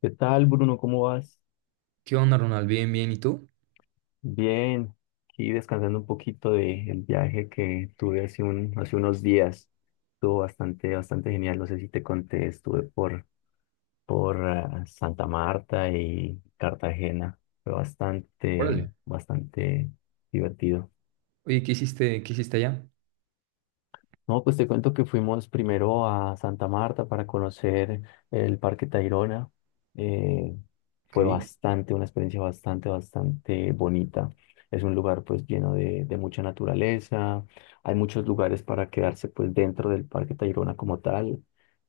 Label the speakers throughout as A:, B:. A: ¿Qué tal, Bruno? ¿Cómo vas?
B: ¿Qué onda, Ronald? Bien, bien. ¿Y tú?
A: Bien, aquí descansando un poquito del viaje que tuve hace, hace unos días. Estuvo bastante, bastante genial. No sé si te conté, estuve por Santa Marta y Cartagena. Fue bastante,
B: Órale.
A: bastante divertido.
B: Oye, ¿qué hiciste allá?
A: No, pues te cuento que fuimos primero a Santa Marta para conocer el Parque Tayrona. Eh, Fue
B: Ok.
A: bastante, una experiencia bastante, bastante bonita. Es un lugar pues lleno de mucha naturaleza. Hay muchos lugares para quedarse pues dentro del Parque Tayrona como tal.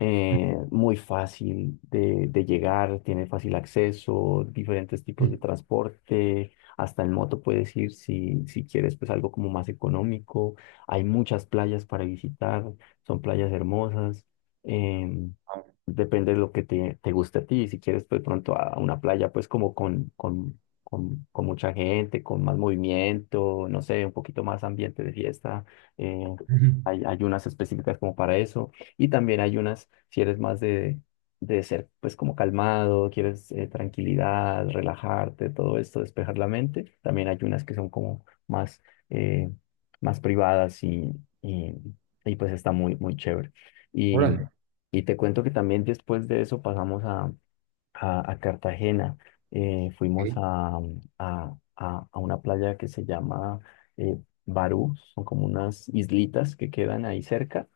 A: Muy fácil de llegar, tiene fácil acceso, diferentes tipos de
B: Ujú.
A: transporte. Hasta en moto puedes ir si quieres pues algo como más económico. Hay muchas playas para visitar, son playas hermosas. em,
B: Ah,
A: Depende de lo que te guste a ti. Si quieres, pues pronto a una playa, pues como con mucha gente, con más movimiento, no sé, un poquito más ambiente de fiesta. eh,
B: ujú.
A: hay unas específicas como para eso. Y también hay unas, si eres más de ser pues como calmado, quieres tranquilidad, relajarte, todo esto, despejar la mente. También hay unas que son como más... eh, más privadas y, y pues está muy, muy chévere. Y,
B: Órale.
A: y te cuento que también después de eso pasamos a Cartagena. Fuimos
B: Ok.
A: a una playa que se llama eh, Barú, son como unas islitas que quedan ahí cerca.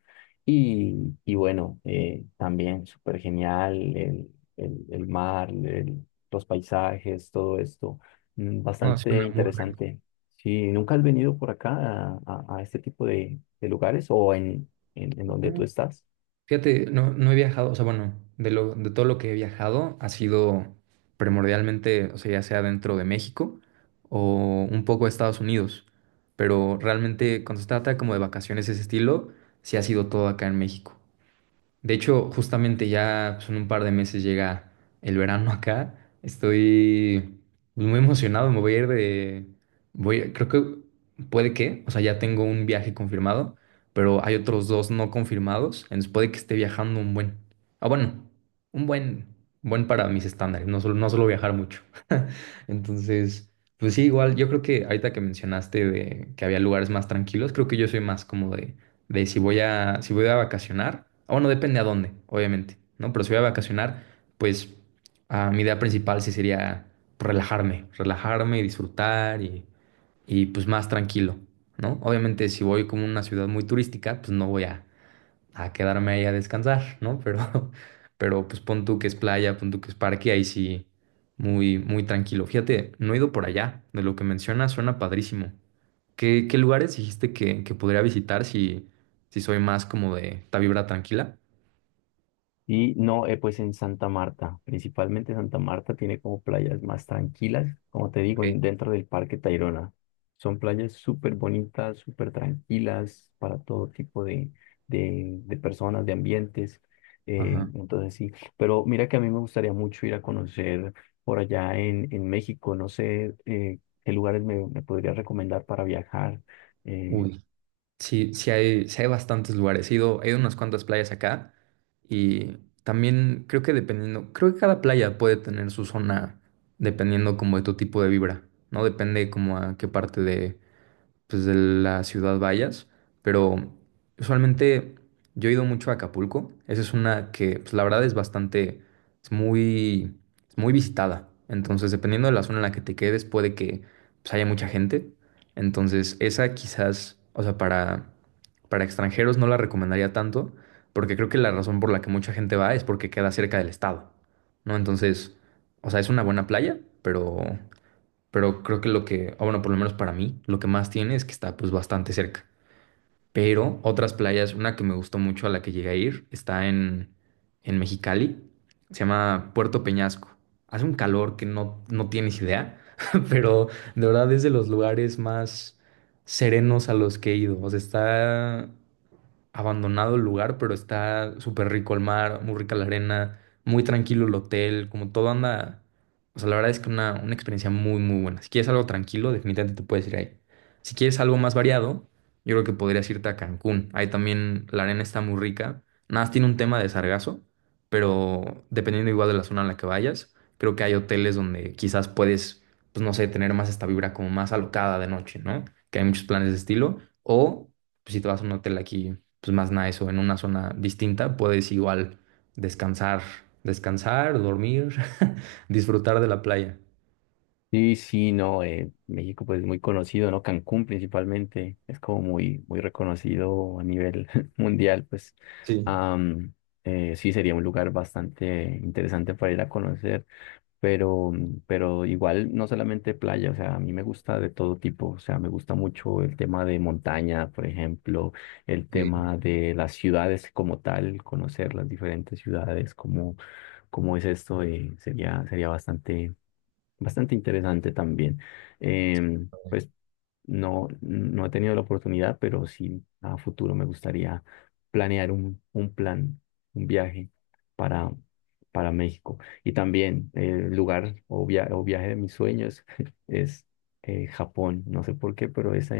A: Y bueno, también súper genial el mar, los paisajes, todo esto,
B: No,
A: bastante
B: suena muy rico.
A: interesante. Si nunca has venido por acá a este tipo de lugares o en donde tú
B: Eh,
A: estás.
B: Fíjate, no, no he viajado. O sea, bueno, de todo lo que he viajado ha sido primordialmente, o sea, ya sea dentro de México o un poco de Estados Unidos, pero realmente cuando se trata como de vacaciones de ese estilo, sí ha sido todo acá en México. De hecho, justamente ya pues, en un par de meses llega el verano acá. Estoy pues, muy emocionado. Me voy a ir de... Voy, creo que puede que, o sea, ya tengo un viaje confirmado, pero hay otros dos no confirmados. Entonces puede que esté viajando un buen... Ah, bueno, un buen para mis estándares. No solo no suelo viajar mucho. Entonces, pues sí, igual, yo creo que ahorita que mencionaste de que había lugares más tranquilos, creo que yo soy más cómodo de si voy a vacacionar, o bueno, depende a dónde, obviamente, ¿no? Pero si voy a vacacionar, pues mi idea principal sí sería relajarme y disfrutar y pues más tranquilo, ¿no? Obviamente si voy como a una ciudad muy turística, pues no a quedarme ahí a descansar, ¿no? Pero, pero pues pon tú que es playa, pon tú que es parque, ahí sí, muy tranquilo. Fíjate, no he ido por allá, de lo que mencionas suena padrísimo. ¿Qué lugares dijiste que podría visitar si, si soy más como de esta vibra tranquila?
A: Y no, pues en Santa Marta, principalmente Santa Marta tiene como playas más tranquilas, como te
B: Ok.
A: digo, en- dentro del Parque Tayrona. Son playas súper bonitas, súper tranquilas para todo tipo de personas, de ambientes.
B: Ajá.
A: Entonces sí, pero mira que a mí me gustaría mucho ir a conocer por allá en México, no sé qué lugares me podría recomendar para viajar. Eh,
B: Uy, sí, sí hay bastantes lugares. He ido a unas cuantas playas acá y también creo que dependiendo, creo que cada playa puede tener su zona dependiendo como de tu tipo de vibra, ¿no? Depende como a qué parte de pues, de la ciudad vayas, pero usualmente yo he ido mucho a Acapulco. Esa es una que, pues, la verdad es bastante, es muy, es muy visitada. Entonces, dependiendo de la zona en la que te quedes, puede que pues, haya mucha gente. Entonces, esa quizás, o sea, para extranjeros no la recomendaría tanto, porque creo que la razón por la que mucha gente va es porque queda cerca del estado, ¿no? Entonces, o sea, es una buena playa, pero creo que lo que, ah, bueno, por lo menos para mí, lo que más tiene es que está pues bastante cerca. Pero otras playas, una que me gustó mucho a la que llegué a ir, en Mexicali, se llama Puerto Peñasco. Hace un calor que no, no tienes idea, pero de verdad es de los lugares más serenos a los que he ido. O sea, está abandonado el lugar, pero está súper rico el mar, muy rica la arena, muy tranquilo el hotel, como todo anda. O sea, la verdad es que una experiencia muy, muy buena. Si quieres algo tranquilo, definitivamente te puedes ir ahí. Si quieres algo más variado, yo creo que podrías irte a Cancún. Ahí también la arena está muy rica. Nada más tiene un tema de sargazo, pero dependiendo igual de la zona en la que vayas, creo que hay hoteles donde quizás puedes, pues no sé, tener más esta vibra como más alocada de noche, ¿no? Que hay muchos planes de estilo. O pues, si te vas a un hotel aquí pues más nice o en una zona distinta, puedes igual descansar, descansar, dormir, disfrutar de la playa.
A: sí, sí, no, México pues es muy conocido, ¿no? Cancún principalmente, es como muy, muy reconocido a nivel mundial, pues
B: Sí.
A: am, sí sería un lugar bastante interesante para ir a conocer, pero, pero igual no solamente playa, o sea, a mí me gusta de todo tipo, o sea, me gusta mucho el tema de montaña, por ejemplo, el
B: Ok.
A: tema de las ciudades como tal, conocer las diferentes ciudades, cómo es esto, sería, sería bastante bastante interesante también. Pues no, no he tenido la oportunidad, pero sí a futuro me gustaría planear un plan, un viaje para, para México. Y también el lugar o, via- o viaje de mis sueños es Japón. No sé por qué, pero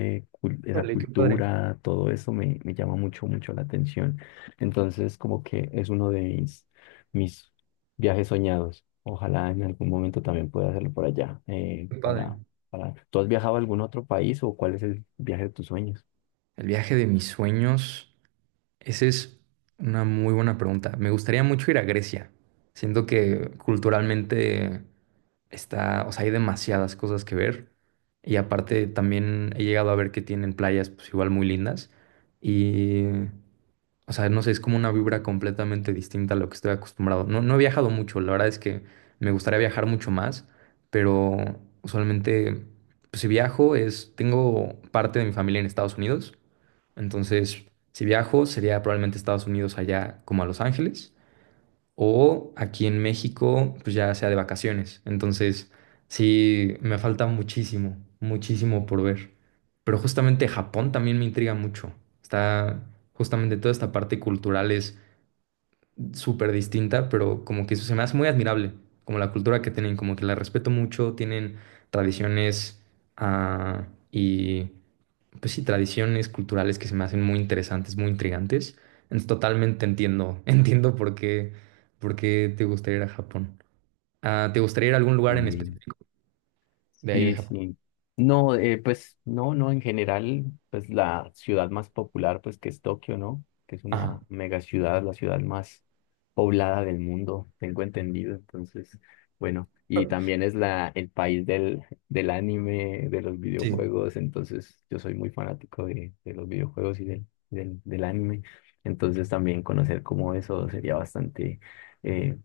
A: esa
B: Órale, qué padre,
A: cultura, todo eso me llama mucho, mucho la atención. Entonces, como que es uno de mis viajes soñados. Ojalá en algún momento también pueda hacerlo por allá,
B: qué padre.
A: para- ¿Tú has viajado a algún otro país o cuál es el viaje de tus sueños?
B: El viaje de mis sueños, esa es una muy buena pregunta. Me gustaría mucho ir a Grecia. Siento que culturalmente está, o sea, hay demasiadas cosas que ver. Y aparte también he llegado a ver que tienen playas pues igual muy lindas. Y o sea, no sé, es como una vibra completamente distinta a lo que estoy acostumbrado. No, no he viajado mucho, la verdad es que me gustaría viajar mucho más, pero usualmente, pues, si viajo es, tengo parte de mi familia en Estados Unidos, entonces si viajo sería probablemente Estados Unidos allá como a Los Ángeles o aquí en México, pues ya sea de vacaciones. Entonces, sí, me falta muchísimo, muchísimo por ver. Pero justamente Japón también me intriga mucho. Está justamente toda esta parte cultural súper distinta, pero como que eso se me hace muy admirable, como la cultura que tienen, como que la respeto mucho, tienen tradiciones y pues sí, tradiciones culturales que se me hacen muy interesantes, muy intrigantes. Entonces, totalmente entiendo, entiendo por qué te gustaría ir a Japón. Ah, ¿te gustaría ir a algún lugar en
A: Eh,
B: específico de ahí de
A: sí,
B: Japón?
A: sí. No, pues no, no, en general, pues la ciudad más popular, pues que es Tokio, ¿no? Que es
B: Ajá.
A: una mega ciudad, la ciudad más poblada del mundo, tengo entendido. Entonces, bueno, y también es la, el país del anime, de los
B: Sí,
A: videojuegos, entonces yo soy muy fanático de los videojuegos y del anime. Entonces también conocer como eso sería bastante... eh,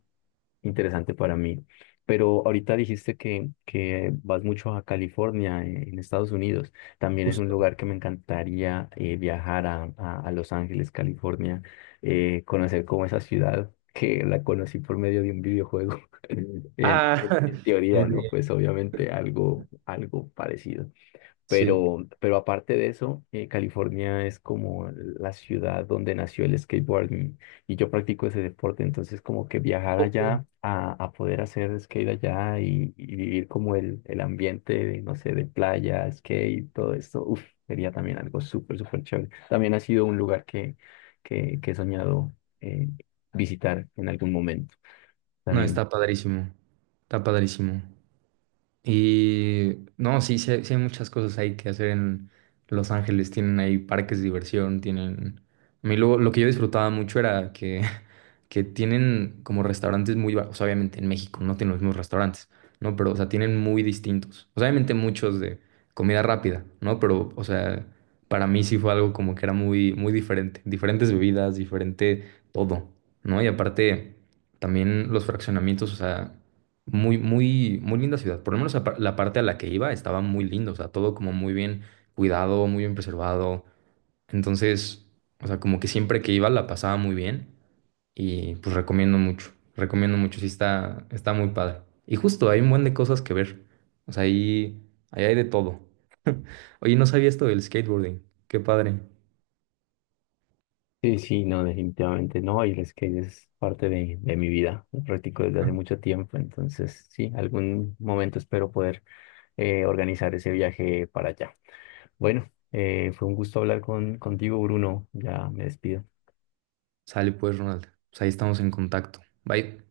A: interesante para mí. Pero ahorita dijiste que vas mucho a California, en Estados Unidos. También es un
B: justo.
A: lugar que me encantaría viajar a Los Ángeles, California, conocer como esa ciudad que la conocí por medio de un videojuego.
B: Ah,
A: En
B: muy
A: teoría, ¿no?
B: bien,
A: Pues obviamente algo, algo parecido.
B: sí.
A: Pero aparte de eso, California es como la ciudad donde nació el skateboarding y yo practico ese deporte, entonces como que viajar allá a poder hacer skate allá y vivir como el ambiente de, no sé, de playa, skate, todo esto, uf, sería también algo súper, súper chévere. También ha sido un lugar que he soñado eh, visitar en algún momento.
B: No,
A: También
B: está padrísimo, está padrísimo. Y no, sí, sí hay muchas cosas ahí que hacer en Los Ángeles. Tienen ahí parques de diversión, tienen... A mí lo que yo disfrutaba mucho era que, que tienen como restaurantes muy... va- O sea, obviamente en México no tienen los mismos restaurantes, ¿no? Pero, o sea, tienen muy distintos. O sea, obviamente muchos de comida rápida, ¿no? Pero, o sea, para mí sí fue algo como que era muy, muy diferente. Diferentes bebidas, diferente todo, ¿no? Y aparte, también los fraccionamientos, o sea... Muy, muy, muy linda ciudad. Por lo menos par- la parte a la que iba estaba muy lindo. O sea, todo como muy bien cuidado, muy bien preservado. Entonces, o sea, como que siempre que iba la pasaba muy bien. Y pues recomiendo mucho. Recomiendo mucho. Sí, está, está muy padre. Y justo hay un buen de cosas que ver. O sea, ahí hay de todo. Oye, no sabía esto del skateboarding. Qué padre.
A: sí, sí, no, definitivamente no. Y el skate es parte de mi vida. Lo practico desde hace mucho tiempo. Entonces, sí, algún momento espero poder organizar ese viaje para allá. Bueno, fue un gusto hablar contigo, Bruno. Ya me despido.
B: Sale pues, Ronald. Pues ahí estamos en contacto. Bye.